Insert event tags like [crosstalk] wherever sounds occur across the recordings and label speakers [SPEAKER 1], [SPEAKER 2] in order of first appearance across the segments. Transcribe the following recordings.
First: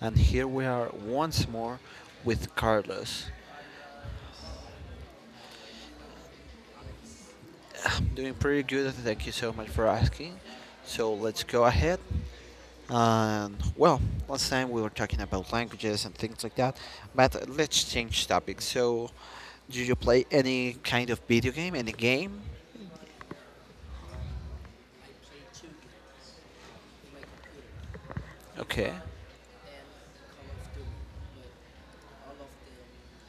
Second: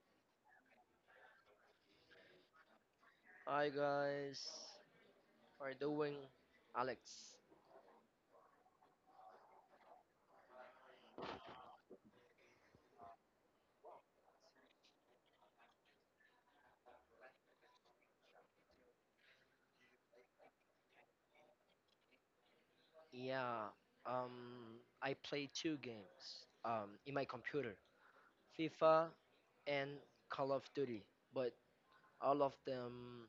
[SPEAKER 1] and here we are once more with Carlos.
[SPEAKER 2] Hi guys, how are you doing? Alex.
[SPEAKER 1] [sighs] I'm doing pretty good. Thank you so much for asking. So, let's go ahead. And, well, Last time we were talking about languages and things like that, but let's change topic. So, do you play any kind of video game? Any game?
[SPEAKER 2] Yeah, um, I play two games in my computer,
[SPEAKER 1] Okay.
[SPEAKER 2] FIFA and Call of Duty. But all of them,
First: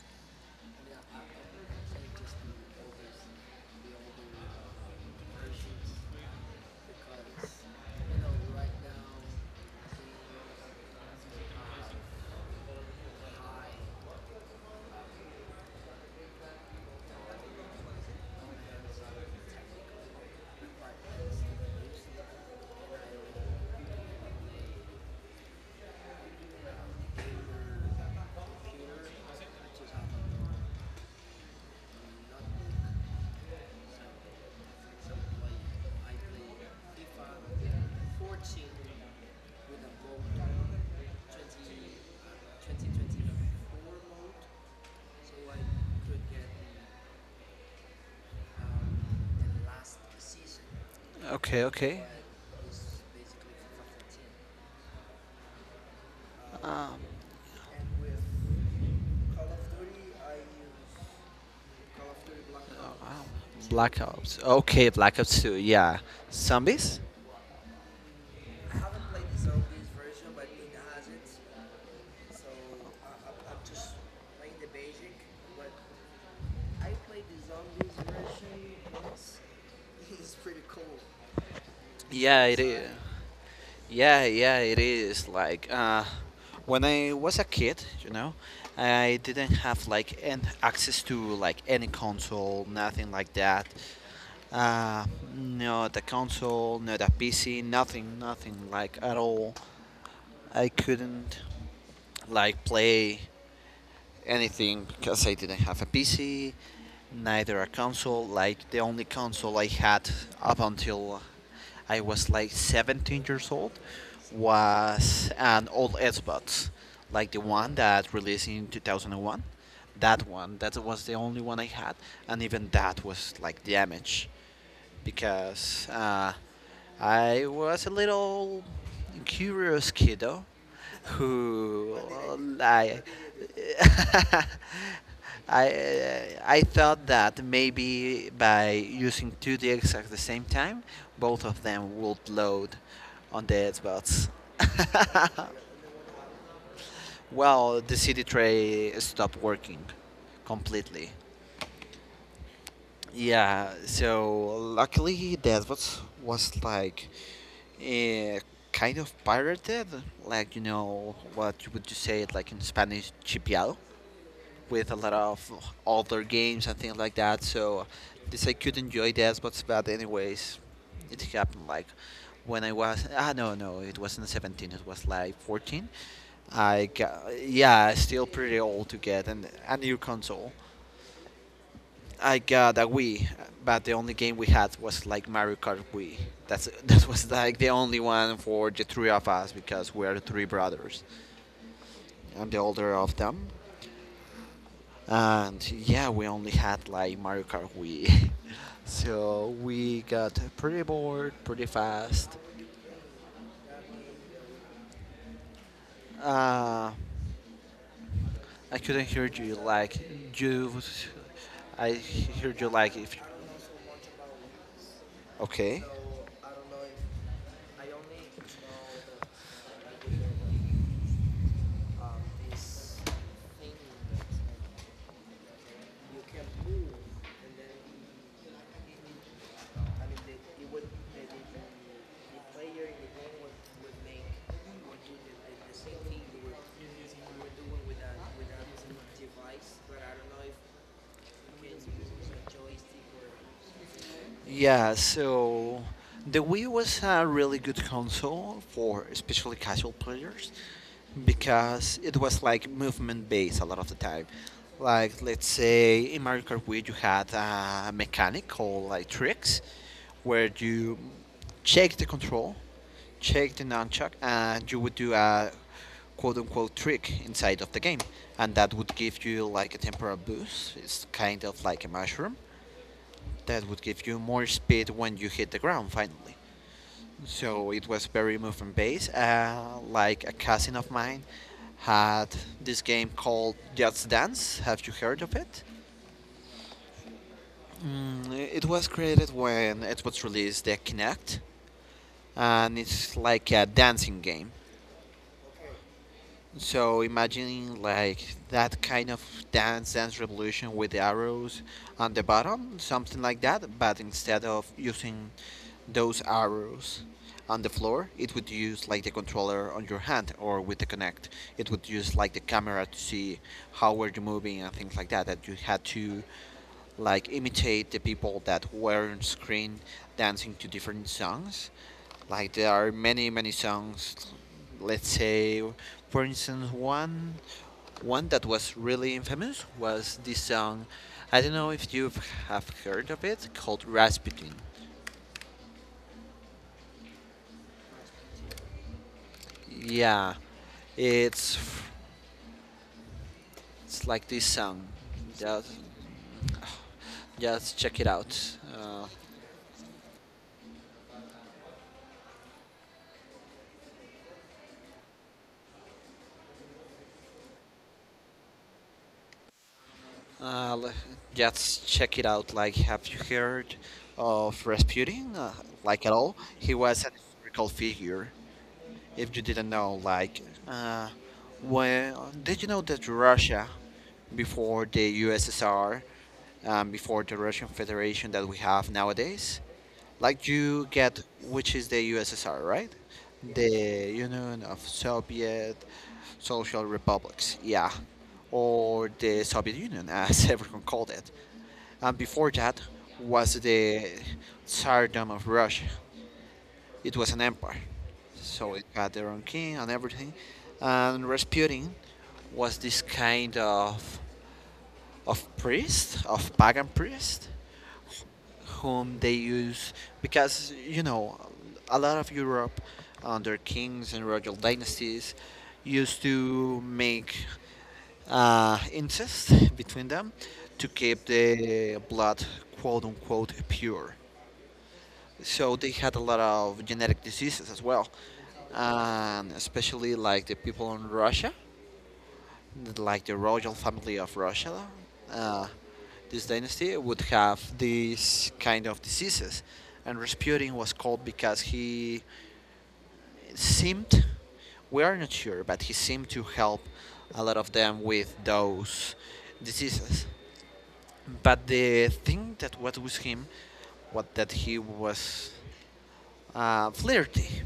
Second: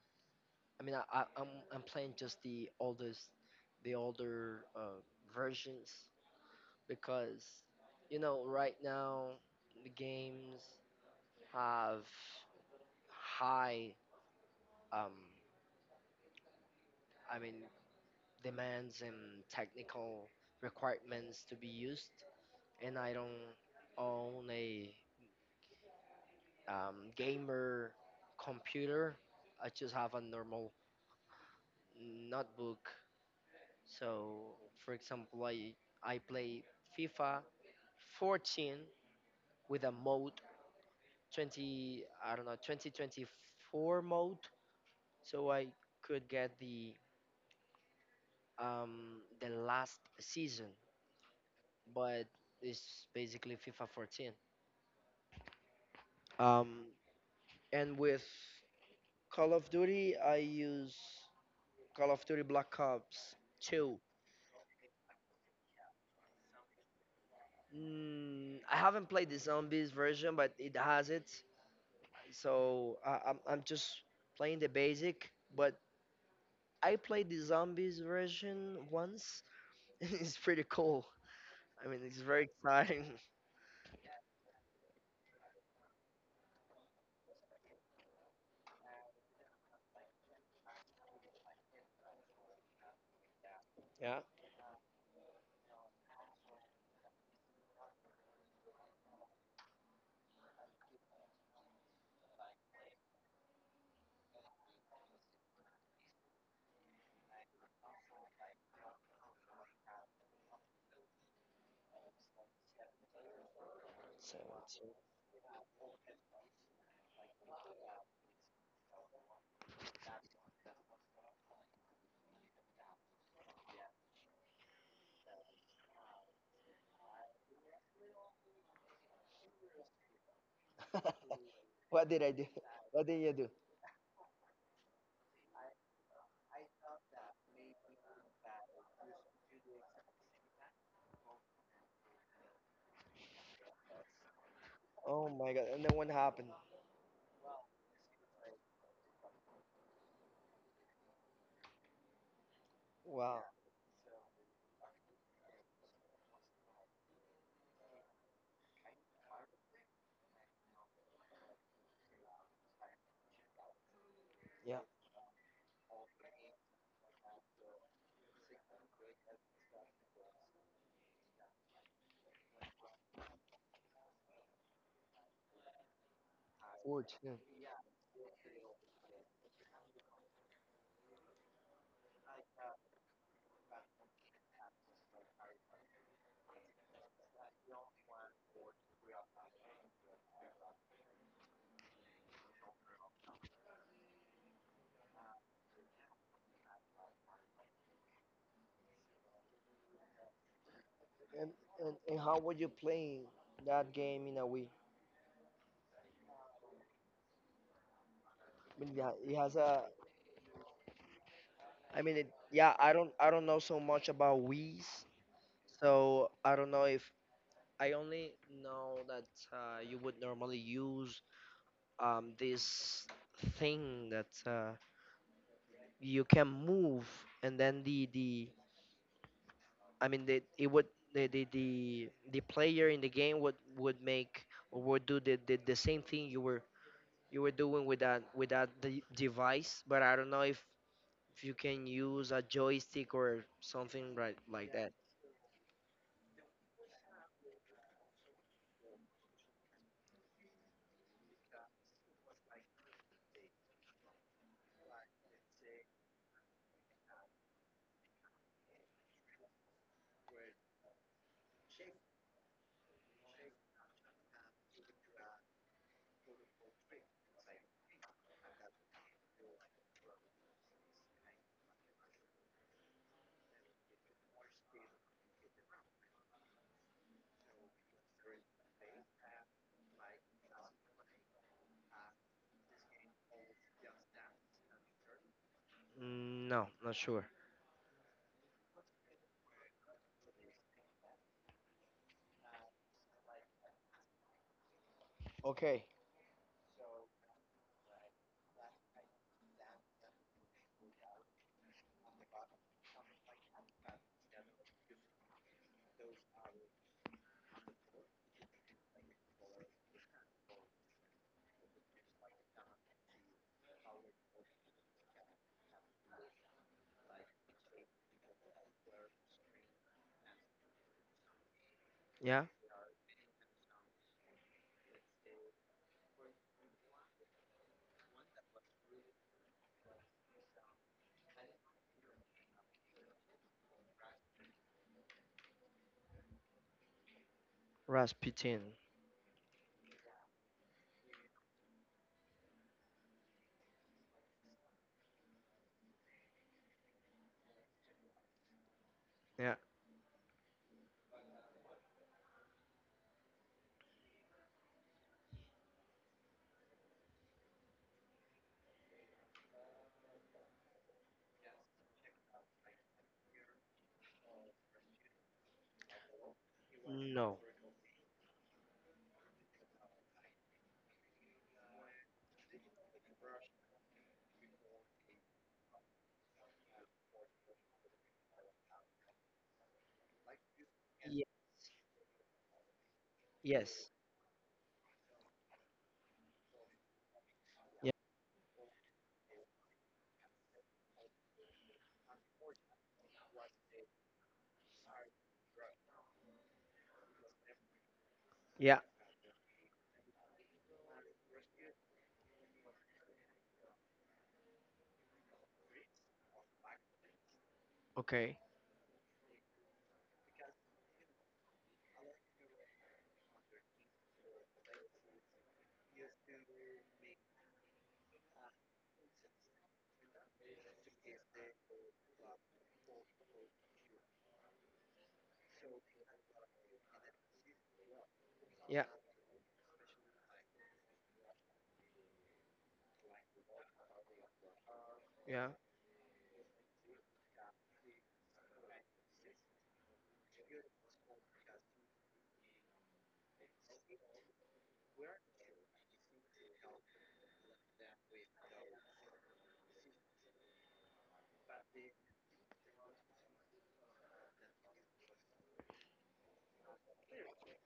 [SPEAKER 2] I mean, I'm playing just the older versions because you know right now the games have high. Um, I mean, demands and technical requirements to be used, and I don't own a gamer computer. I just have a normal notebook. So, for example, I play FIFA 14 with a mode 20 I don't know 2024 mode, so I could get the last season,
[SPEAKER 1] Okay, okay.
[SPEAKER 2] but it's basically FIFA 14. Um,
[SPEAKER 1] Um,
[SPEAKER 2] And with Call of Duty, I use Call of Duty Black Ops 2.
[SPEAKER 1] Black Ops. Okay, Black Ops 2. Yeah. Zombies?
[SPEAKER 2] Mm, I haven't played the zombies version, but it has it. So I'm just playing the basic. But I played the zombies version once. [laughs] It's pretty cool. I mean, it's very
[SPEAKER 1] Yeah, it is.
[SPEAKER 2] exciting. [laughs]
[SPEAKER 1] Yeah, yeah, it is. When I was a kid, I didn't have like an access to like any console, nothing like that. Uh, Not a console, not a PC, nothing, nothing like at all. I couldn't like play anything because I didn't have a PC, neither a console. Like the only console I had up until I was like 17 years old
[SPEAKER 2] So, so-
[SPEAKER 1] was an old Xbox, like the one that released in 2001. That one, that was the only one I had, and even that was like damaged because I was a little curious kiddo
[SPEAKER 2] [laughs]
[SPEAKER 1] who
[SPEAKER 2] what did I do?
[SPEAKER 1] I
[SPEAKER 2] What did you do?
[SPEAKER 1] [laughs] I I thought that maybe by using two discs at the same time, both of them would load on the Xbox.
[SPEAKER 2] Oh
[SPEAKER 1] [laughs]
[SPEAKER 2] my god! And then what happened?
[SPEAKER 1] Well, the CD tray stopped working completely.
[SPEAKER 2] Wow.
[SPEAKER 1] Yeah, so luckily that was like eh, kind of pirated, like you know what you would you say it like in Spanish chipiado,
[SPEAKER 2] Yeah.
[SPEAKER 1] with a lot of older games and things like that. So this I could enjoy that, but anyways, it happened like when I was ah, no, no, it wasn't 17, it was like 14. I got,
[SPEAKER 2] 14.
[SPEAKER 1] yeah, still pretty old to get a new console. I got a Wii, but the only game we had was like Mario Kart Wii. That's [laughs] that was like the only one for the three of us because we are three brothers. I'm the older of them, and yeah, we only had like Mario Kart Wii. [laughs] So we got pretty bored
[SPEAKER 2] And,
[SPEAKER 1] pretty
[SPEAKER 2] and
[SPEAKER 1] fast.
[SPEAKER 2] how would you play that game in a Wii?
[SPEAKER 1] Uh, I
[SPEAKER 2] I mean,
[SPEAKER 1] couldn't
[SPEAKER 2] yeah,
[SPEAKER 1] hear
[SPEAKER 2] it
[SPEAKER 1] you
[SPEAKER 2] has a.
[SPEAKER 1] like you. I
[SPEAKER 2] I mean, it,
[SPEAKER 1] heard you
[SPEAKER 2] yeah, I
[SPEAKER 1] like
[SPEAKER 2] don't I don't know so much about Wii's,
[SPEAKER 1] okay.
[SPEAKER 2] so I don't know if I only know that you would normally use this thing that you can move, and then the I mean the, it would the player in the game would make or would do the same thing you were doing with that device, but I don't know if you can use a joystick or something right like that.
[SPEAKER 1] Yeah, so the Wii was a really good console for especially casual players because it was like movement based a lot of the time. Like let's say in Mario Kart Wii you had a mechanic called like tricks where you check the control, check the nunchuck and you would do a quote unquote trick inside of the game and that would give you like a temporal boost. It's kind of like a mushroom that would give you more speed when you hit the ground finally. So it was very movement based. Like a cousin of mine had this game called Just Dance. Have you heard of it?
[SPEAKER 2] Mm, no, not sure.
[SPEAKER 1] Mm, it was created when Xbox released the Kinect, and it's like a dancing game.
[SPEAKER 2] Okay.
[SPEAKER 1] So imagine like that kind of dance dance revolution with the arrows on the bottom, something like that, but instead of using those arrows on the floor, it would use like the controller on your hand or with the Kinect. It would use like the camera to see how were you moving and things like that. That you had to like imitate the people that were on screen dancing to different songs
[SPEAKER 2] Yeah,
[SPEAKER 1] like there are many many songs. Let's say, for instance, one that was really infamous was this song. I don't know if you have heard of it called Rasputin.
[SPEAKER 2] Rasputin.
[SPEAKER 1] Yeah, it's it's like this song. Just just check it out.
[SPEAKER 2] Yeah,
[SPEAKER 1] Uh, just check it out. Like, have you heard of Rasputin? Like at all? He was an
[SPEAKER 2] no.
[SPEAKER 1] historical figure. If you didn't know, like, uh, well, did you know that Russia, before the USSR, before the Russian Federation that we have nowadays, like you get
[SPEAKER 2] Ye-
[SPEAKER 1] which is the USSR, right?
[SPEAKER 2] yes.
[SPEAKER 1] The Union of Soviet Social Republics,
[SPEAKER 2] Yeah.
[SPEAKER 1] yeah, or the Soviet Union, [laughs] as everyone called it. And before that was the Tsardom of Russia, it was an empire. So
[SPEAKER 2] Yeah.
[SPEAKER 1] it had their own king and everything. And Rasputin was this kind of priest, of pagan priest,
[SPEAKER 2] Okay.
[SPEAKER 1] whom they use because you know a lot of Europe under kings and royal dynasties used to make incest between them to keep the blood quote unquote pure, so they had a lot of genetic diseases as well,
[SPEAKER 2] Yeah.
[SPEAKER 1] and especially like the people in Russia, like the royal family of Russia,
[SPEAKER 2] Yeah.
[SPEAKER 1] uh, this dynasty would have these kind of diseases. And Rasputin was called because he seemed, we are not sure, but he seemed to help a lot of them with those diseases. But the thing that what was him, what that he was, flirty,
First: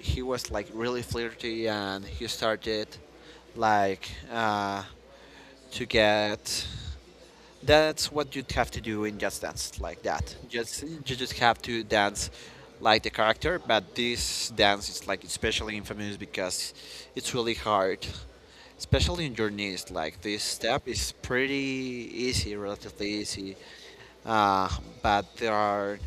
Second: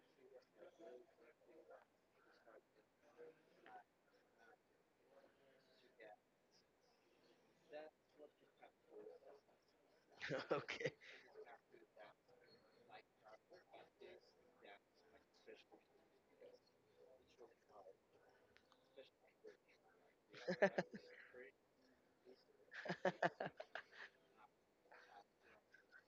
[SPEAKER 1] he was like really flirty, and he started like to get, that's what you'd have to do in just dance, like that
[SPEAKER 2] [laughs]
[SPEAKER 1] just
[SPEAKER 2] Okay.
[SPEAKER 1] you just have to dance like the character. But this dance is like especially infamous because it's really hard, especially in your knees, like this step
[SPEAKER 2] [laughs]
[SPEAKER 1] is pretty easy, relatively easy, uh, but there are,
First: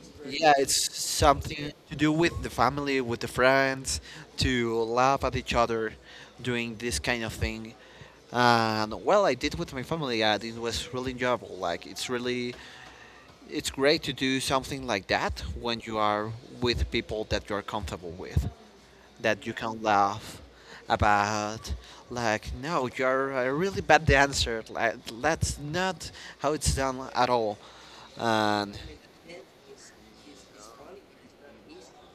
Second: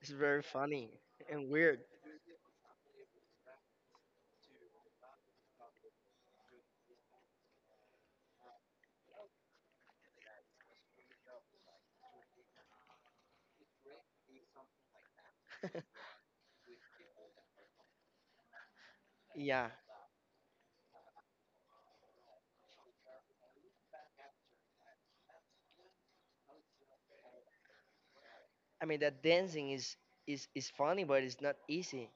[SPEAKER 2] It's very
[SPEAKER 1] yeah,
[SPEAKER 2] funny
[SPEAKER 1] it's
[SPEAKER 2] and
[SPEAKER 1] something
[SPEAKER 2] weird.
[SPEAKER 1] to do with the family, with the friends, to laugh at each other doing this kind of thing. And well, I did with my family, and it was really enjoyable. Like, it's really, it's great to do something like that when you are with people that you're comfortable with, that you
[SPEAKER 2] Yeah.
[SPEAKER 1] can laugh about. Like, no, you're a really bad dancer. Like, that's not how it's done at all. And
[SPEAKER 2] I mean that dancing is funny, but it's not easy.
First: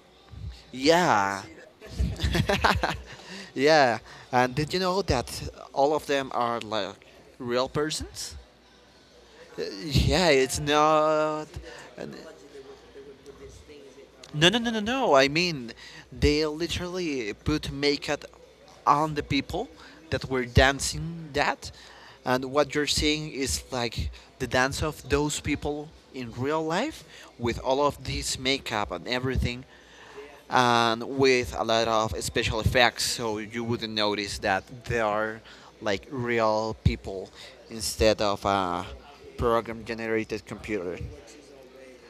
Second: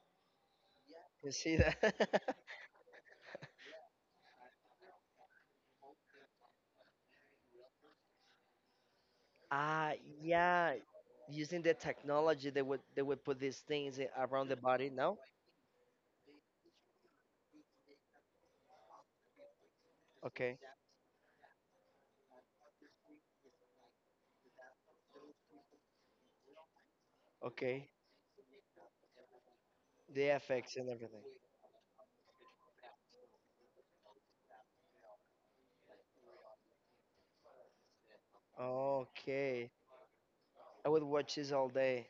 [SPEAKER 2] You
[SPEAKER 1] yeah.
[SPEAKER 2] see that? [laughs]
[SPEAKER 1] [laughs] Yeah. And did you know that all of them are like real persons?
[SPEAKER 2] Ah
[SPEAKER 1] Yeah, it's
[SPEAKER 2] yeah,
[SPEAKER 1] not.
[SPEAKER 2] using the
[SPEAKER 1] and-
[SPEAKER 2] technology, they would put these things around
[SPEAKER 1] No,
[SPEAKER 2] the
[SPEAKER 1] no, no, no,
[SPEAKER 2] body.
[SPEAKER 1] no.
[SPEAKER 2] No,
[SPEAKER 1] I mean, they literally put makeup on the people that were
[SPEAKER 2] okay,
[SPEAKER 1] dancing that. And what you're seeing is like the dance of those people in real life with all
[SPEAKER 2] okay,
[SPEAKER 1] of this makeup and everything,
[SPEAKER 2] the effects and
[SPEAKER 1] and
[SPEAKER 2] everything.
[SPEAKER 1] with a lot of special effects, so you wouldn't notice that they are like real people instead of a
[SPEAKER 2] Okay,
[SPEAKER 1] program generated
[SPEAKER 2] I
[SPEAKER 1] computer.
[SPEAKER 2] would watch this all day.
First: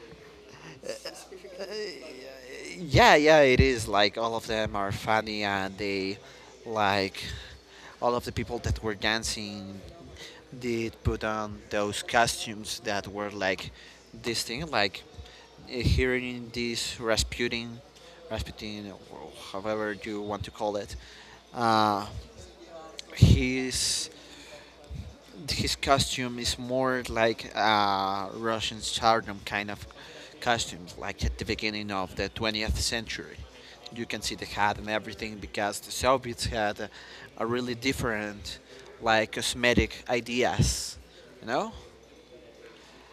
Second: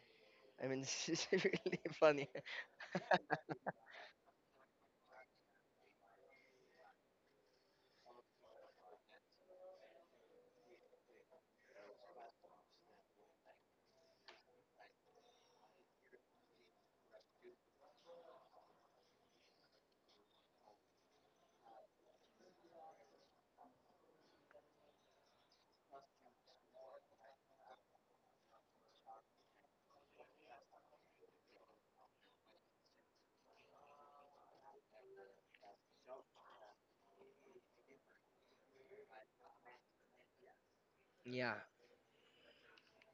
[SPEAKER 2] I mean, [laughs] this is really funny.
[SPEAKER 1] Yeah, yeah, it is, like all of them are funny and they like, all of the people that were dancing did put on those costumes that were like this thing, like hearing this rasputin or however you want to call it, uh, his his costume is more like Russian stardom kind of costumes, like at the beginning of the 20th century. You can see the hat and everything because the Soviets had a really different, like cosmetic ideas, you
[SPEAKER 2] Yeah,
[SPEAKER 1] know.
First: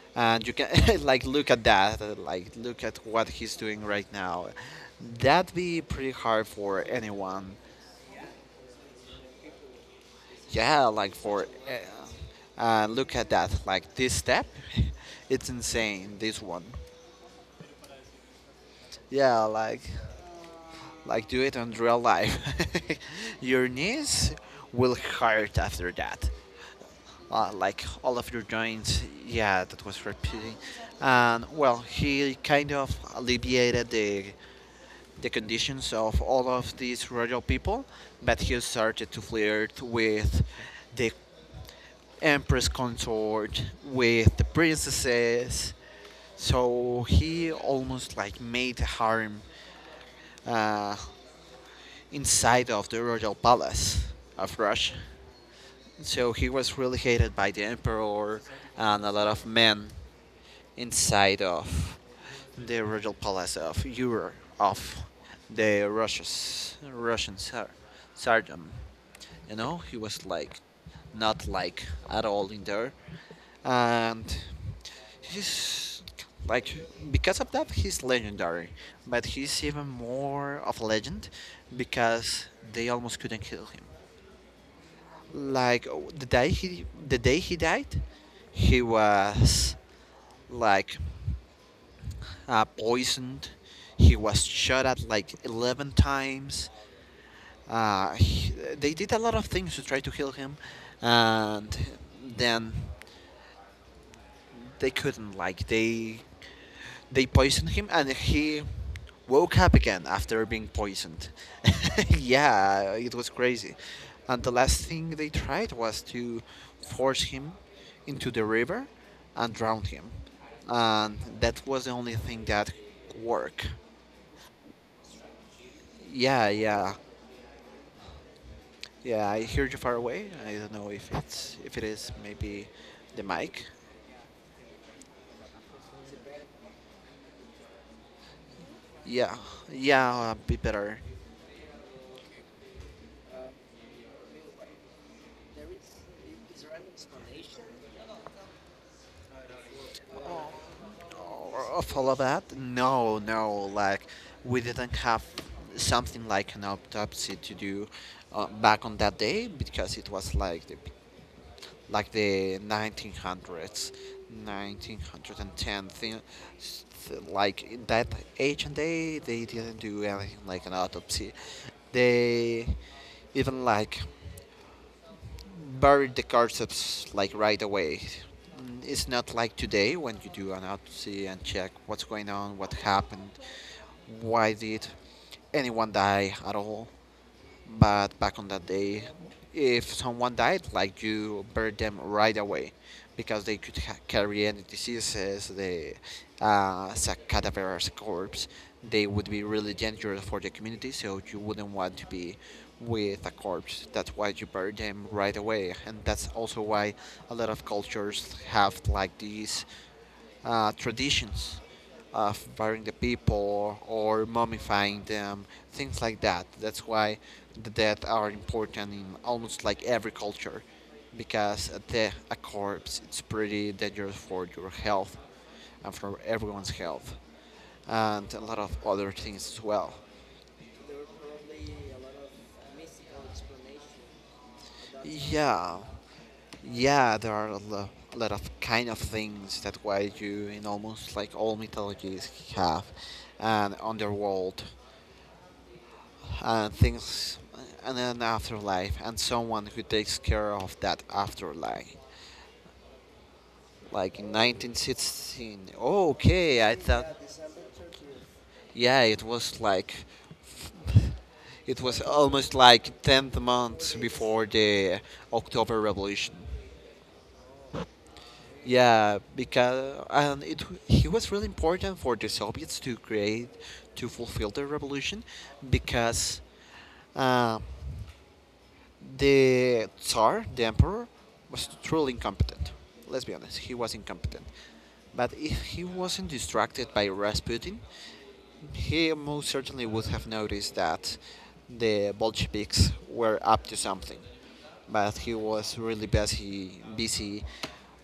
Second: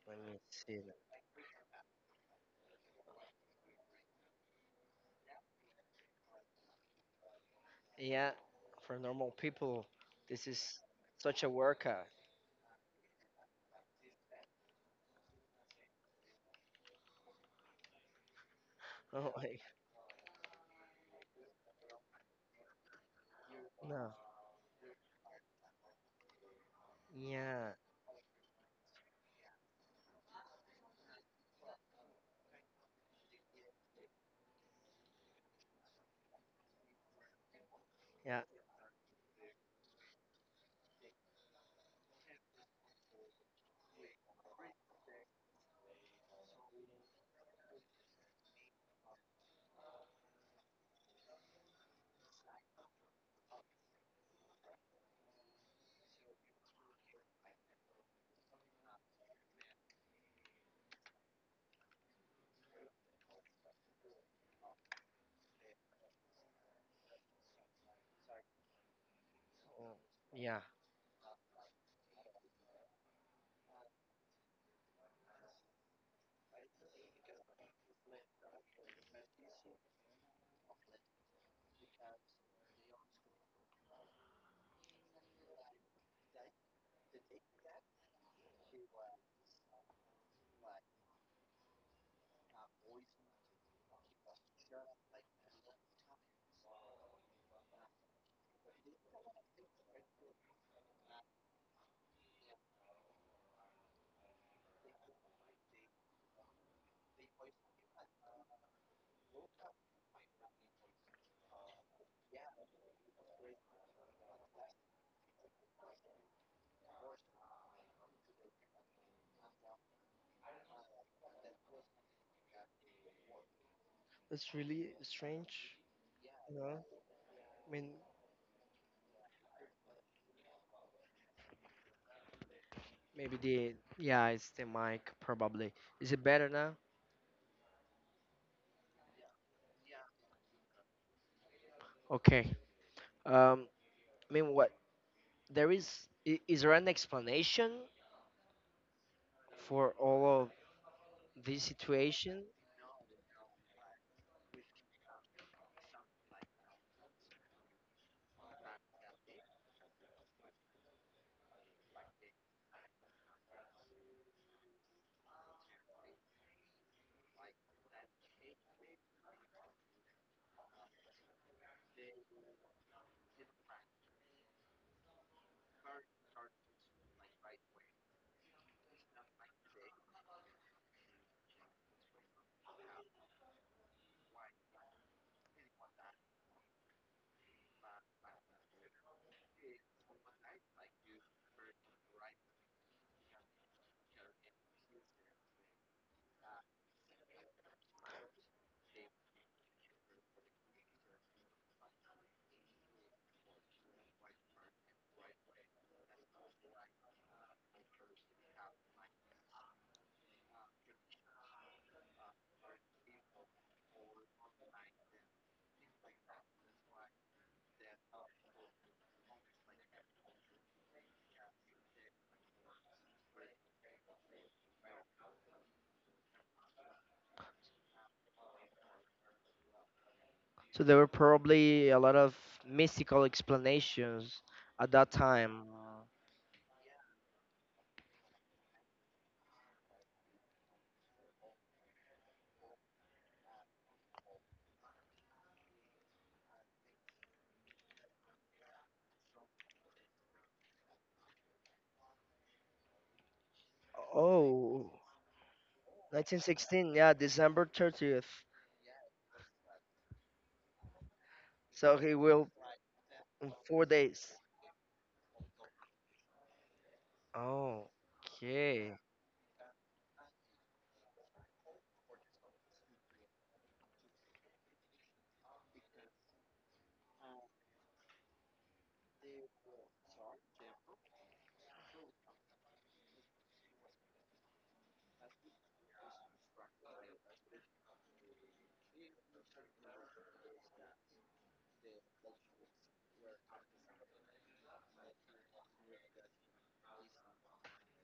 [SPEAKER 2] let me
[SPEAKER 1] And you can
[SPEAKER 2] see.
[SPEAKER 1] [laughs]
[SPEAKER 2] That.
[SPEAKER 1] like look at that, like look at what he's doing right now. That'd be pretty hard for anyone.
[SPEAKER 2] Yeah, for normal people, this is
[SPEAKER 1] Yeah, like
[SPEAKER 2] such
[SPEAKER 1] for
[SPEAKER 2] a workout. [laughs]
[SPEAKER 1] look at that. Like this step, [laughs] it's insane. This one.
[SPEAKER 2] Oh
[SPEAKER 1] Yeah,
[SPEAKER 2] my,
[SPEAKER 1] like do it in real life. [laughs] Your
[SPEAKER 2] no.
[SPEAKER 1] knees will hurt after that.
[SPEAKER 2] Yeah,
[SPEAKER 1] Like all of your joints. Yeah, that was repeating. And well, he kind of alleviated the conditions of all of these royal people, but
[SPEAKER 2] yeah,
[SPEAKER 1] he started to flirt with the empress consort, with the princesses. So he almost like made a harem uh, inside of the royal palace of Russia. So he was really hated by the emperor and a lot of men inside of the royal palace of Europe, of the Russians, Russian tsar, tsardom. You know, he was
[SPEAKER 2] yeah.
[SPEAKER 1] like not like at all in there. And he's like, because of that he's legendary, but he's even more of a legend because they almost couldn't kill him. Like oh, the day he died he was like poisoned, he was shot at like 11 times, uh, he- they did a lot of things to try to heal him, and then they couldn't, like they poisoned him and he woke up again after being poisoned. [laughs] Yeah, it was crazy. And the last thing they tried was to force him into the river and drown him, and that was the only thing that worked.
[SPEAKER 2] It's really strange.
[SPEAKER 1] Yeah,
[SPEAKER 2] You know,
[SPEAKER 1] yeah,
[SPEAKER 2] I mean,
[SPEAKER 1] yeah, I hear you far away, I don't know if it's, if it is maybe the
[SPEAKER 2] maybe
[SPEAKER 1] mic.
[SPEAKER 2] the yeah, it's the mic probably. Is it better now?
[SPEAKER 1] Yeah, yeah, be better.
[SPEAKER 2] Okay. Um, I mean, what there is is there an explanation for all of this
[SPEAKER 1] Of all of that?
[SPEAKER 2] situation?
[SPEAKER 1] No, no. Like we didn't have something like an autopsy to do back on that day because it was like the 1900s, 1910 thing. Like in that age and day, they didn't do anything like an autopsy. They even like buried the concepts like right away. Mm, it's not like today when you do an autopsy and check what's going on, what happened, why did anyone die at all. But back on that day, if someone died, like you buried them right away, because they could carry any diseases. The as a cadaverous corpse, they would be really dangerous for the community. So you wouldn't want to be with a corpse. That's why you bury them right away, and that's also why a lot of cultures have like these traditions of burying the people or mummifying them, things like that. That's why the dead are important in almost like every culture, because a corpse it's pretty dangerous for your health and for everyone's health, and a lot of other things as well.
[SPEAKER 2] So there were probably a lot of mystical explanations at that time.
[SPEAKER 1] Yeah, yeah, there are a lot of kind of things that why you in almost like all mythologies have, and underworld and things and an afterlife and someone who takes care of that afterlife like in
[SPEAKER 2] Oh,
[SPEAKER 1] 1916. Oh, okay, I
[SPEAKER 2] 1916, yeah,
[SPEAKER 1] thought.
[SPEAKER 2] December 30th.
[SPEAKER 1] Yeah, it was like it
[SPEAKER 2] So
[SPEAKER 1] was
[SPEAKER 2] he will
[SPEAKER 1] almost like 10th
[SPEAKER 2] in four
[SPEAKER 1] month
[SPEAKER 2] days.
[SPEAKER 1] before the october revolution.
[SPEAKER 2] Oh, okay,
[SPEAKER 1] Yeah, because and it he was really important for the soviets to create to fulfill the revolution because uh, the Tsar, the Emperor, was truly incompetent. Let's be honest, he was incompetent. But if he wasn't distracted by Rasputin, he most certainly would have noticed that the Bolsheviks were up to something, but he was really busy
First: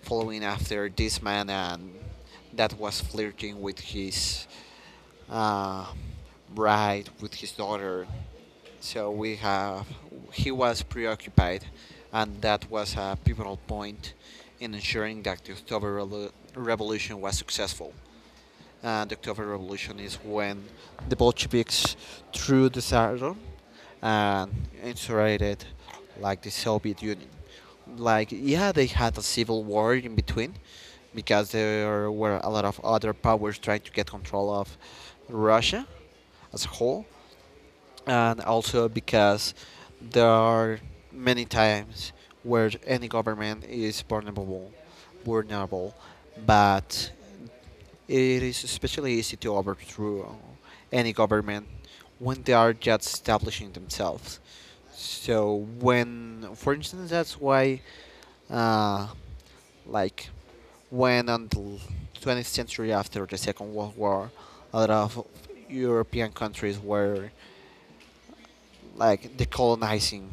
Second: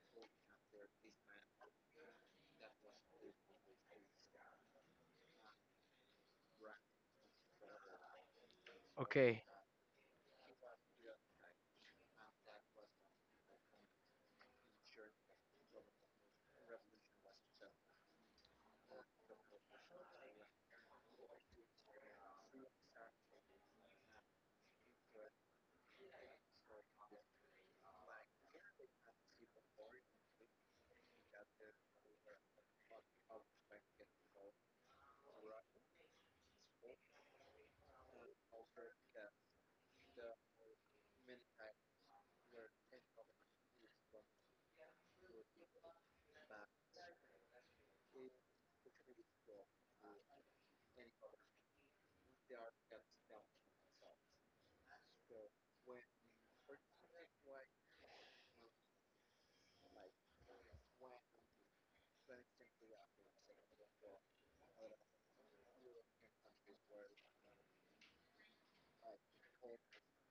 [SPEAKER 1] following after this man and that was flirting with his uh, bride, with his daughter. So we
[SPEAKER 2] okay,
[SPEAKER 1] have he was preoccupied, and that was a pivotal point in ensuring that the October Revolution was successful. And the October Revolution is when the Bolsheviks threw the Tsardom and insurated like the Soviet Union. Like, yeah, they had a civil war in between because there were a lot of other powers trying to get control of Russia as a whole, and also because there are many times where any government is vulnerable, but it is especially easy to overthrow any government when they are just establishing themselves. So when, for instance, that's why, uh, like, when until 20th century after the Second World War, a lot of European countries were like decolonizing,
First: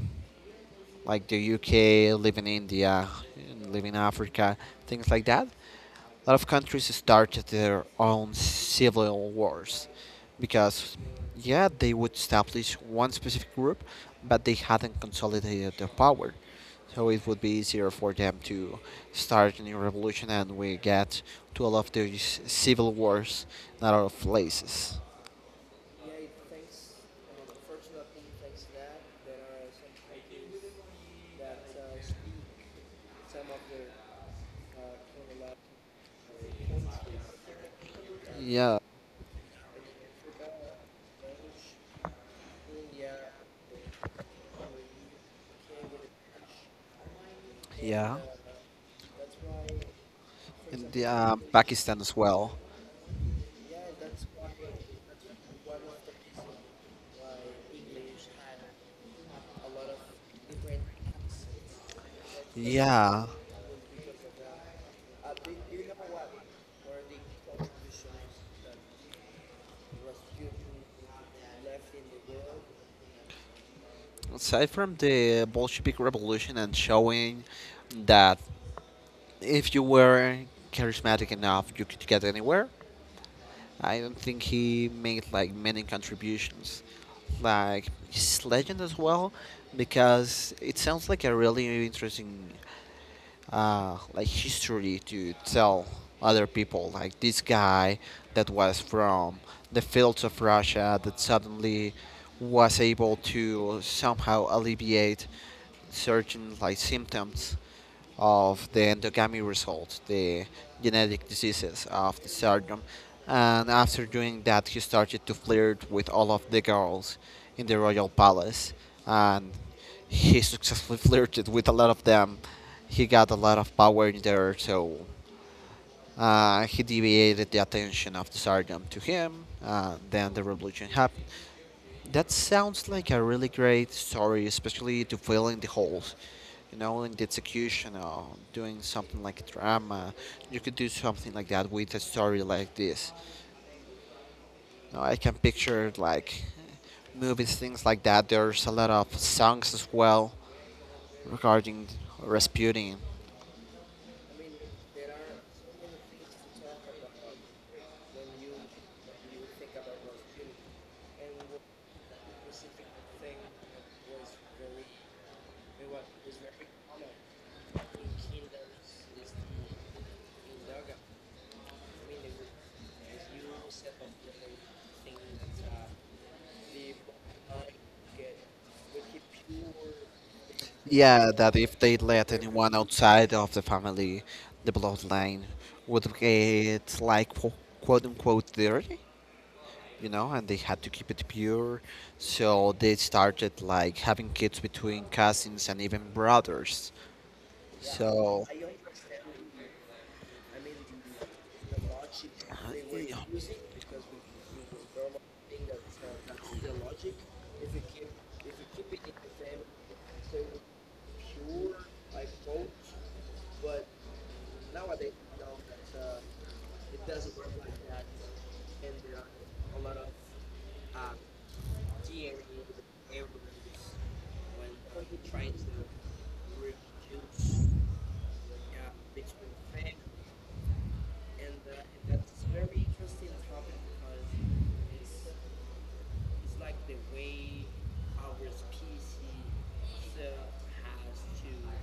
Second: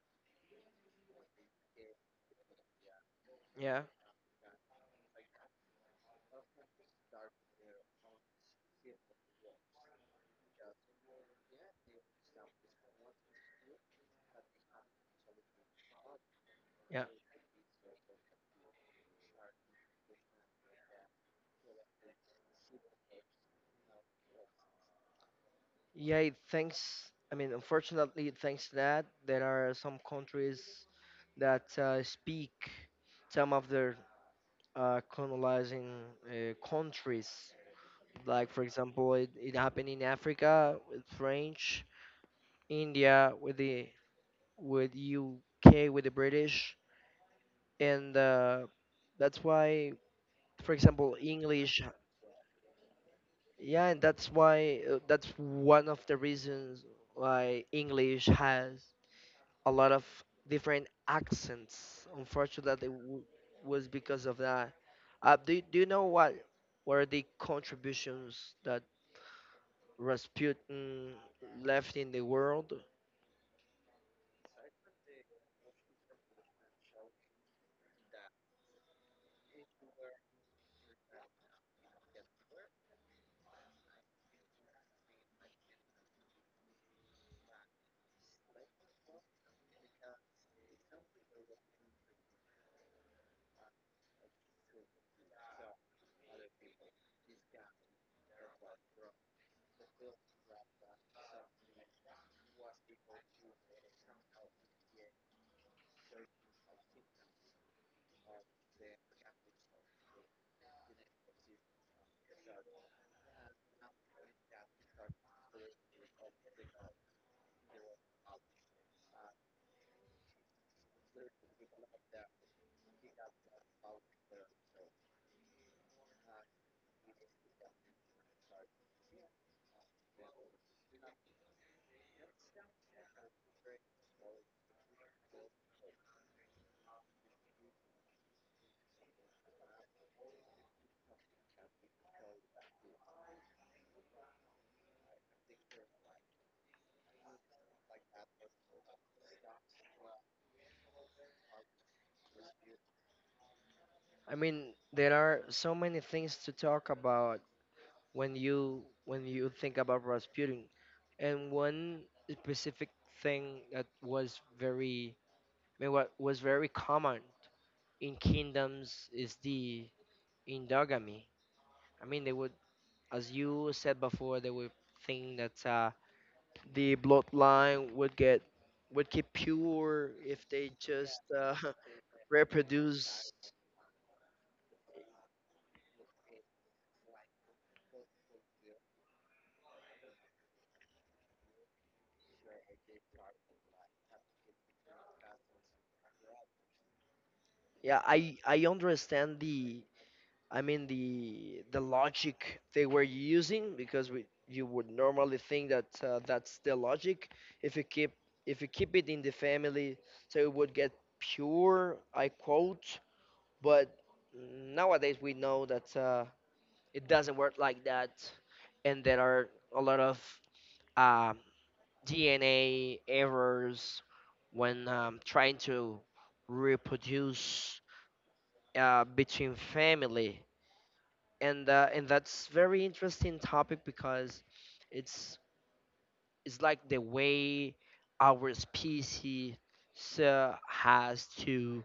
[SPEAKER 1] like the UK, living in India,
[SPEAKER 2] yeah,
[SPEAKER 1] living in Africa, things like that. A lot of countries started their own civil wars because, yeah, they would establish one specific group, but they hadn't consolidated their power.
[SPEAKER 2] yeah,
[SPEAKER 1] So it would be easier for them to start a new revolution, and we get to a lot of these civil wars in a lot of places.
[SPEAKER 2] yeah. Thanks. I mean, unfortunately, thanks to that, there are some countries that speak some of their colonizing countries. Like, for
[SPEAKER 1] Yeah,
[SPEAKER 2] example, it happened in Africa with French, India with the with UK with the British,
[SPEAKER 1] yeah.
[SPEAKER 2] and that's why, for
[SPEAKER 1] The,
[SPEAKER 2] example, English.
[SPEAKER 1] Pakistan as well.
[SPEAKER 2] Yeah, and that's why that's one of the reasons why English has a lot of different accents. Unfortunately,
[SPEAKER 1] Yeah,
[SPEAKER 2] was because of that. Do you know what were the contributions that Rasputin left in the world?
[SPEAKER 1] aside from the Bolshevik Revolution and showing that if you were charismatic enough, you could get anywhere, I don't think he made like many contributions. Like his legend as well, because it sounds like a really interesting like history to tell other people. Like this guy that was from the fields of Russia that suddenly was able to somehow alleviate certain like symptoms of the endogamy result, the genetic diseases of the syndrome. And after doing that, he started to flirt with all of the girls in the royal palace, and he successfully [laughs] flirted with a lot of them. He got a lot of power in there, so he deviated the attention of the Tsardom to him. Then the revolution happened. That sounds like a really great story, especially to fill in the holes. You know, in the execution or doing something like drama, you could do something like that with a story like this. You know, I can picture like movies, things like that. There's a lot of songs as well regarding Rasputin.
[SPEAKER 2] I mean, there are so many things to talk about when you think about Rasputin, and one specific thing that was very I mean, what was very common in kingdoms is the endogamy. I mean, they would as you said before, they would think that the bloodline would get would keep pure if they just
[SPEAKER 1] Yeah, that if they
[SPEAKER 2] [laughs]
[SPEAKER 1] let anyone
[SPEAKER 2] reproduce.
[SPEAKER 1] outside of the family, the bloodline would get like quote unquote dirty. You know, and they had to keep it pure. So they started like having kids between cousins and even brothers.
[SPEAKER 2] Yeah, I
[SPEAKER 1] So
[SPEAKER 2] I understand the I mean the logic they were using because we you would normally think that that's the logic if you keep if you keep it in the family so it would get pure I quote but nowadays we know that. It doesn't work like that. And there are a lot of um, DNA errors when trying to reproduce between family. And that's very interesting topic because it's it's like the way our species has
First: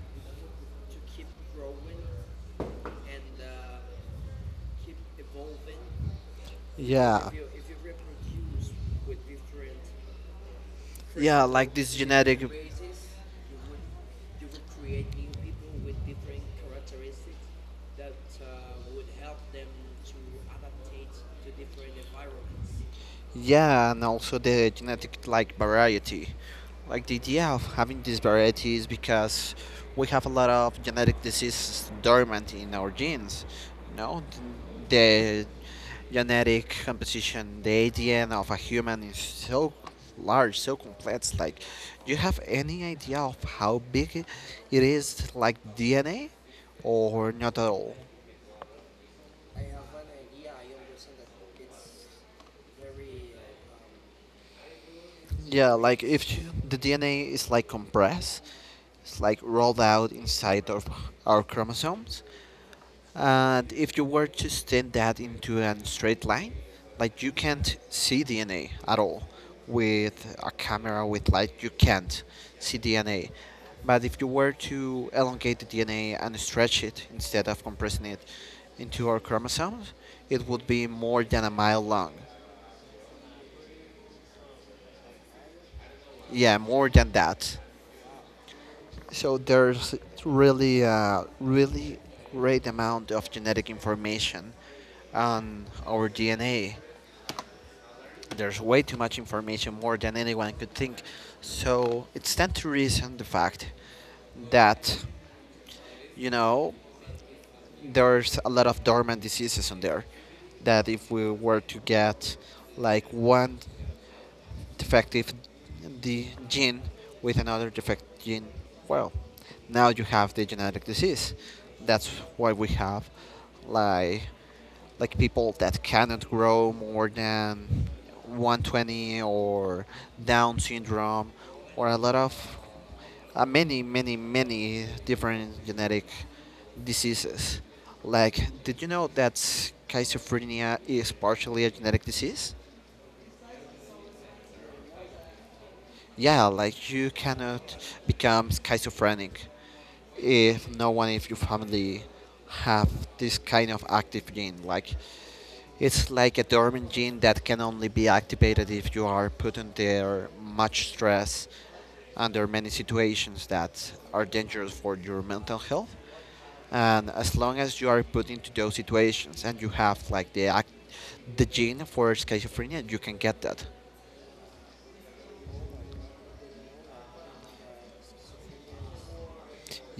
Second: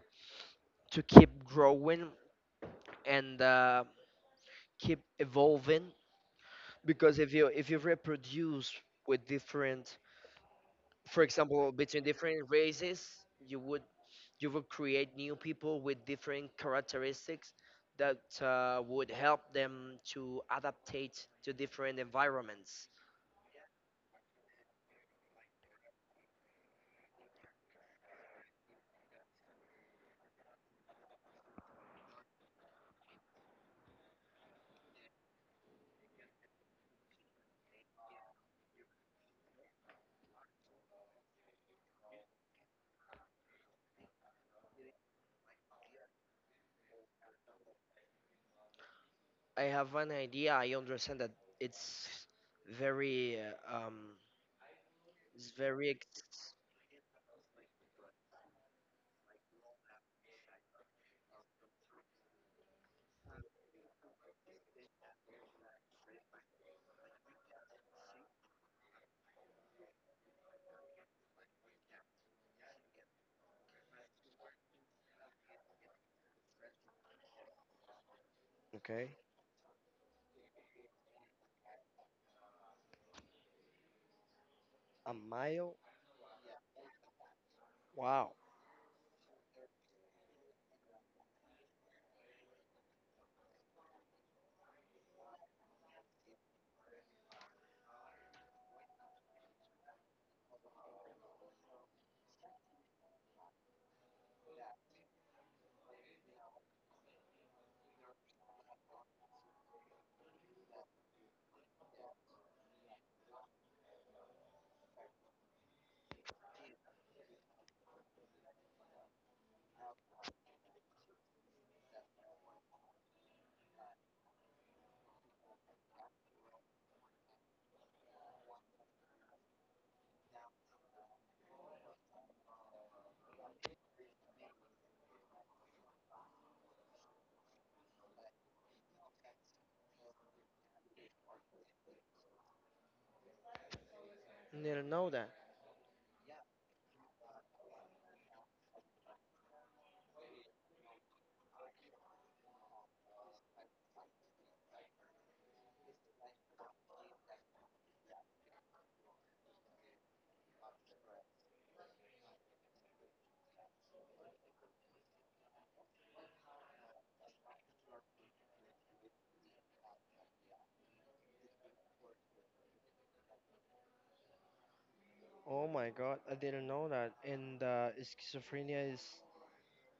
[SPEAKER 2] to keep growing and keep evolving because
[SPEAKER 1] yeah,
[SPEAKER 2] if you reproduce with different for
[SPEAKER 1] yeah,
[SPEAKER 2] example
[SPEAKER 1] like this
[SPEAKER 2] between different
[SPEAKER 1] genetic.
[SPEAKER 2] races you would you would create new people with different characteristics that would help them to adaptate to different environments.
[SPEAKER 1] Yeah, and also the genetic like variety. Like the idea of having these varieties because we have a lot of genetic diseases dormant in our genes. You know, the genetic composition, the ADN of a human is so large, so complex. Like, do you have any idea of how big it is, like DNA, or not at all?
[SPEAKER 2] I have an idea. I understand that it's very uh, um it's
[SPEAKER 1] Yeah,
[SPEAKER 2] very
[SPEAKER 1] like if you, the DNA is like compressed, it's like rolled out inside of our chromosomes, and if you were to extend that into a straight line, like you can't see DNA at all with a camera with light. You can't see DNA, but if you were to elongate the DNA and stretch it instead of compressing it into
[SPEAKER 2] okay.
[SPEAKER 1] our chromosomes, it would be more than a mile long.
[SPEAKER 2] A mile.
[SPEAKER 1] Yeah, more than that.
[SPEAKER 2] Wow.
[SPEAKER 1] So there's really a really great amount of genetic information on our DNA. There's way too much information, more than anyone could think. So it stands to reason the fact that, you know, there's a lot of dormant diseases on there. That if we were to get like one defective the gene with another defective gene, well, now you have the genetic disease. That's why we have like like people that cannot grow more than 120 or Down syndrome or a lot of many different genetic diseases. Like, did you know that schizophrenia is partially a genetic disease?
[SPEAKER 2] I didn't know that.
[SPEAKER 1] Yeah, like you cannot become schizophrenic if no one in your family have this kind of active gene. Like it's like a dormant gene that can only be activated if you are put under much stress, under many situations that are dangerous for your mental health. And as long as you are put into those situations and you have like the gene for schizophrenia, you can get that.
[SPEAKER 2] Oh my god, I didn't know that. And schizophrenia is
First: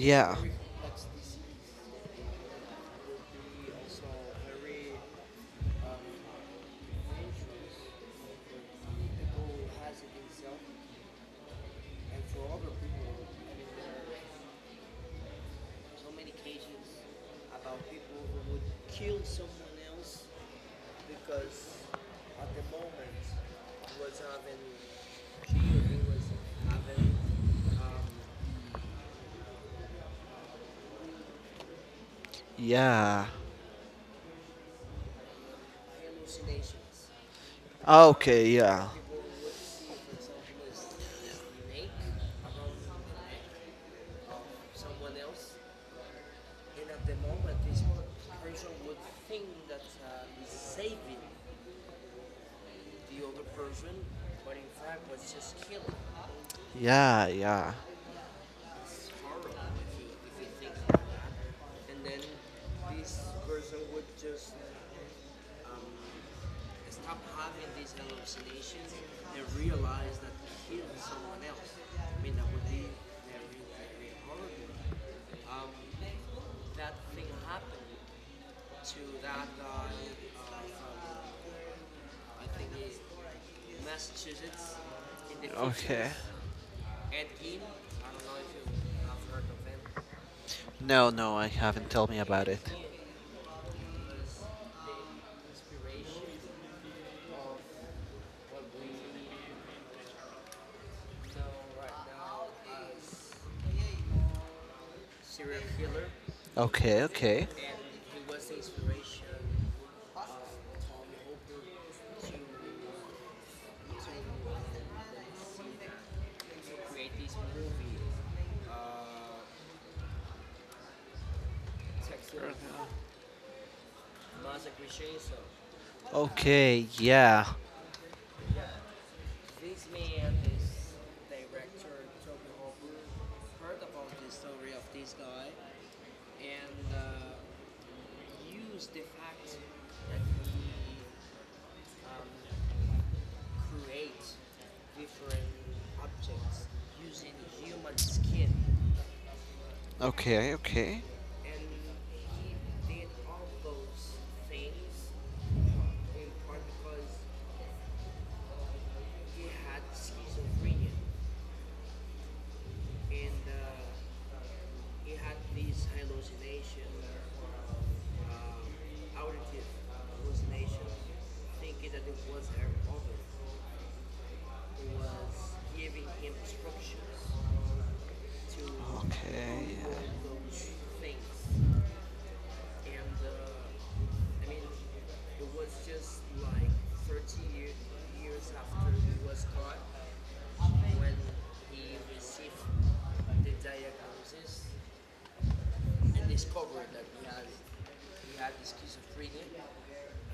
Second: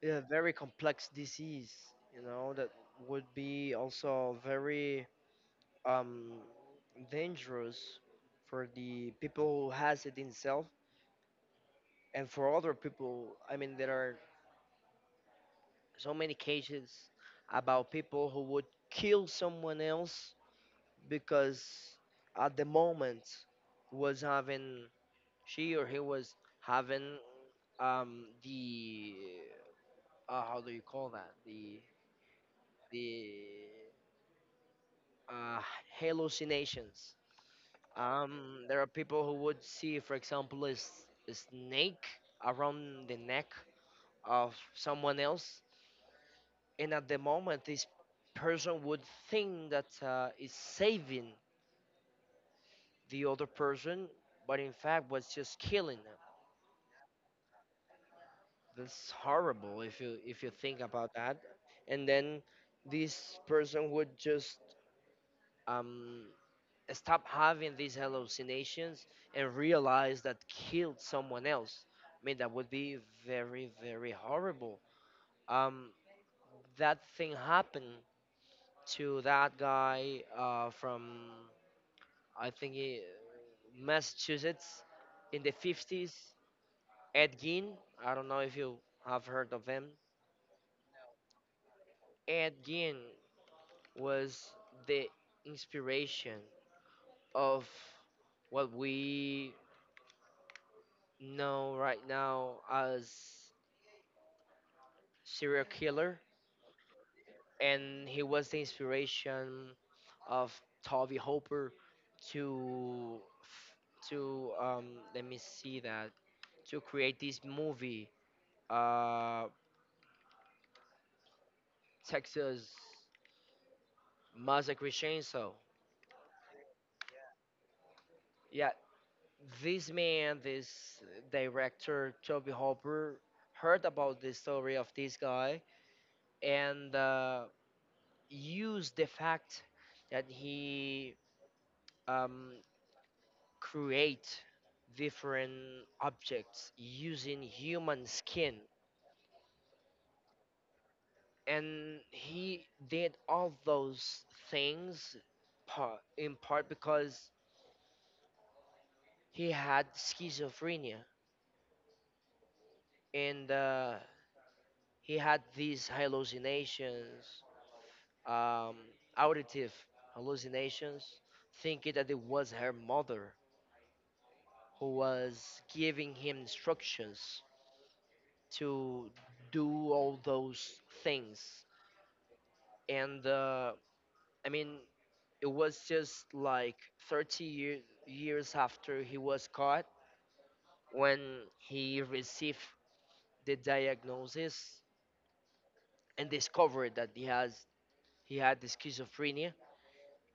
[SPEAKER 2] yeah, very complex disease, you know, that would be also very um, dangerous for the people who has it himself and for other people. I mean, there are so many cases about people who would kill someone else because at the moment was having she or he was having the how do you call that
[SPEAKER 1] yeah.
[SPEAKER 2] the uh, hallucinations.
[SPEAKER 1] Okay,
[SPEAKER 2] There are
[SPEAKER 1] yeah.
[SPEAKER 2] people who would see, for example, a snake around the neck of someone else, and at the moment, this person would think that it's saving the other person, but in fact, was just killing them.
[SPEAKER 1] Yeah, yeah.
[SPEAKER 2] That's horrible if you think about that. And then this person would just um, stop having these hallucinations and realize that killed someone else. I mean, that would be very, very horrible. Um, that thing happened to that guy from, I think, he, Massachusetts in the
[SPEAKER 1] Okay.
[SPEAKER 2] 50s, Ed Gein. I don't know if you have heard of him.
[SPEAKER 1] No, no, I haven't. Tell me about it.
[SPEAKER 2] Ed Gein was the inspiration of what we know right now as serial killer,
[SPEAKER 1] Okay, okay.
[SPEAKER 2] and he was the inspiration of Toby Hooper to let me see that to create this movie, uh, Texas Massacre Chainsaw.
[SPEAKER 1] Okay, yeah.
[SPEAKER 2] Yeah, this man, this director Toby Hooper, heard about the story of this guy and used the fact that he um, create different objects using human skin
[SPEAKER 1] Okay, okay.
[SPEAKER 2] and he did all those things part, in part because he had schizophrenia and he had these hallucinations um, auditive hallucinations thinking that it was her mother who was giving him instructions to
[SPEAKER 1] Okay,
[SPEAKER 2] do all those things and I mean, it was just like 30 year, years after he was caught when he received the diagnosis and discovered that he has he had the schizophrenia.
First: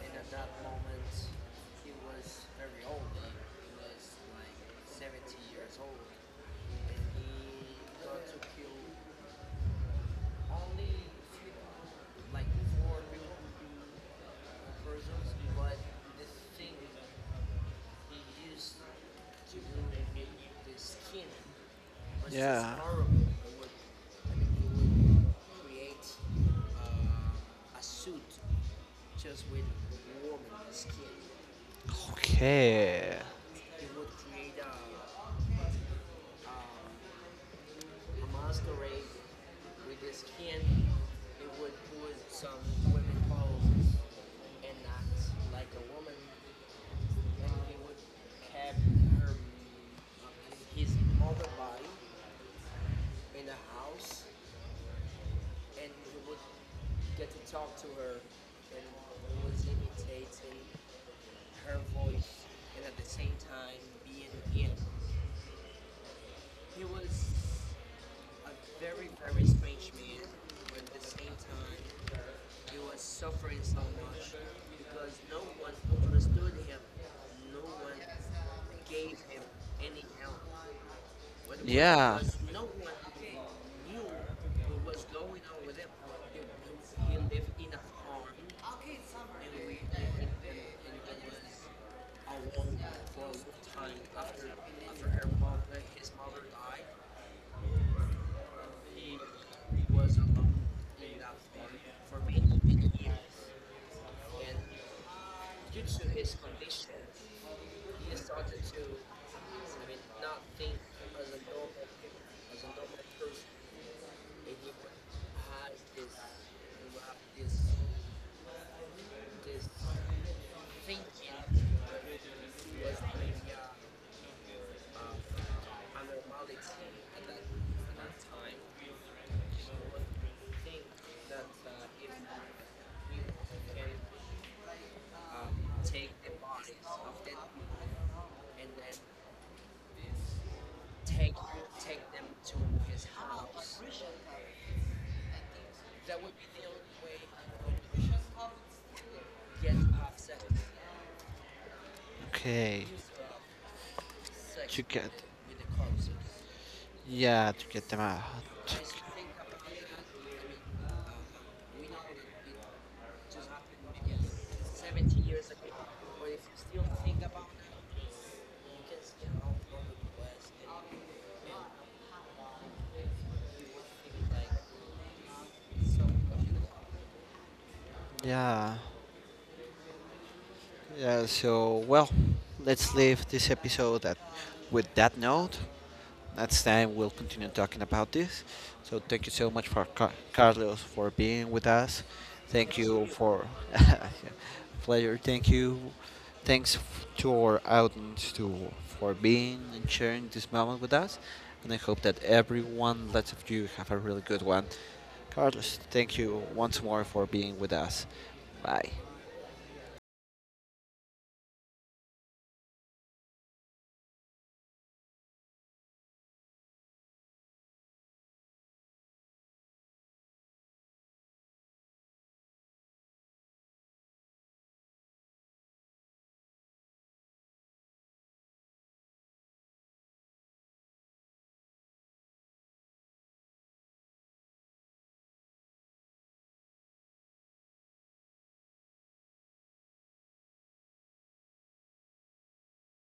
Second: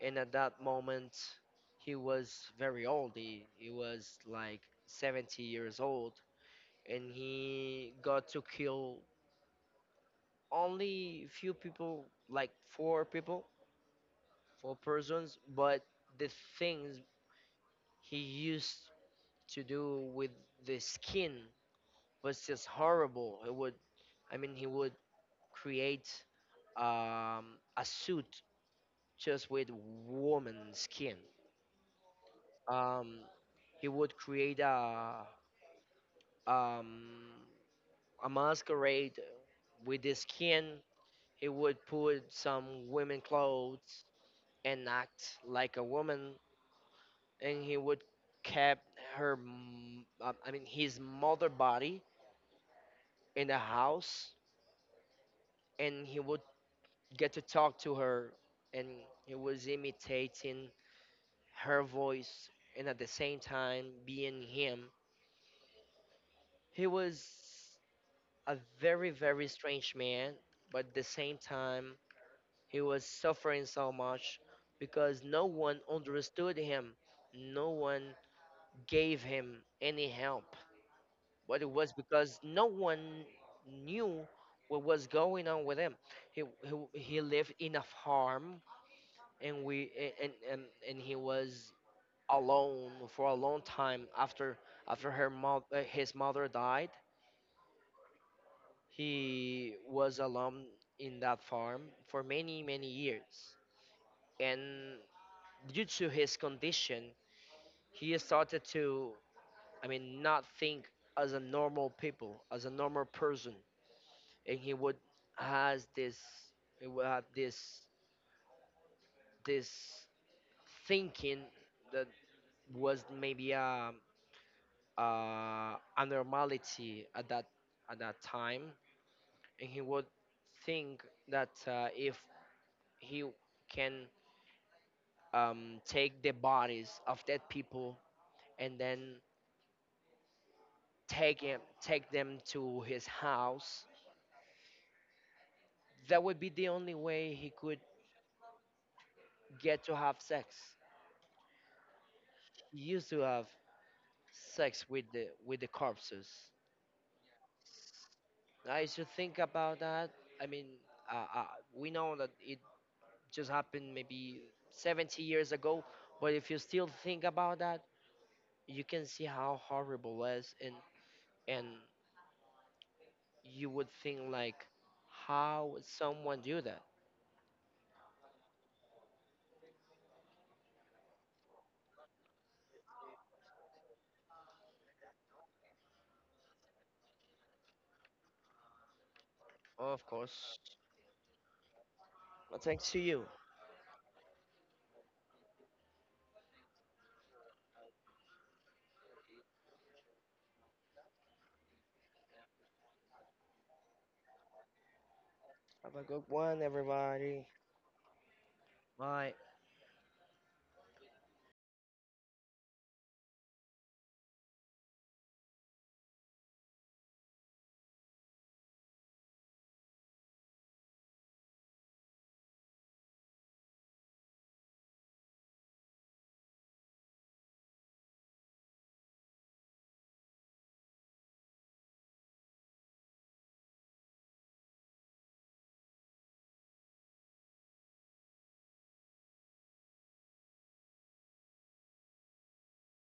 [SPEAKER 2] And at that moment, he was very old. He was like 70 years old, and he got to kill only few people, like four people, four persons. But the things he used to do with the skin was just
[SPEAKER 1] yeah.
[SPEAKER 2] horrible. It would, I mean, he would
[SPEAKER 1] Yeah.
[SPEAKER 2] create a suit just with woman skin.
[SPEAKER 1] Okay.
[SPEAKER 2] Um, he would create um, a masquerade with the skin. He would put some women clothes and act like a woman, and he would kept I mean, his mother body in the house, and he would get to talk to her and he was imitating her voice and at the same time being him he was a very very strange man but at the same time he was suffering so much because no one understood him no one gave him any help but it was
[SPEAKER 1] Yeah.
[SPEAKER 2] because no one knew what was going on with him he, he lived in a farm and we a- and he was alone for a long time after after his mother died he was alone in that farm for many many years and due to his condition he started to I mean not think as a normal people as a normal person and has this he would have this thinking that was maybe abnormality at that time, and he would think that if he can take the bodies of dead people and then take them to his house, that would be the only way he could get to have sex. He
[SPEAKER 1] Okay.
[SPEAKER 2] used to have
[SPEAKER 1] To
[SPEAKER 2] sex
[SPEAKER 1] get.
[SPEAKER 2] with the corpses.
[SPEAKER 1] Yeah, to get them out.
[SPEAKER 2] I used to think about that. I mean, uh, uh, we know that it just happened maybe 70 years ago but if you still think about that you can see how horrible it is and you would think like how would someone do that
[SPEAKER 1] Yeah. Yeah. So well, let's leave this episode at with that note. Next time we'll continue talking about this. So thank you so much for
[SPEAKER 2] of course
[SPEAKER 1] Carlos for being with us.
[SPEAKER 2] well,
[SPEAKER 1] Thank
[SPEAKER 2] thanks to
[SPEAKER 1] you
[SPEAKER 2] you
[SPEAKER 1] for [laughs] pleasure. Thank you. Thanks to our audience to for being and sharing this moment with us. And I hope that everyone, lots of you, have a really good one. Carlos,
[SPEAKER 2] have a
[SPEAKER 1] thank
[SPEAKER 2] good
[SPEAKER 1] you
[SPEAKER 2] one
[SPEAKER 1] once more for
[SPEAKER 2] everybody
[SPEAKER 1] being with us. Bye.
[SPEAKER 2] bye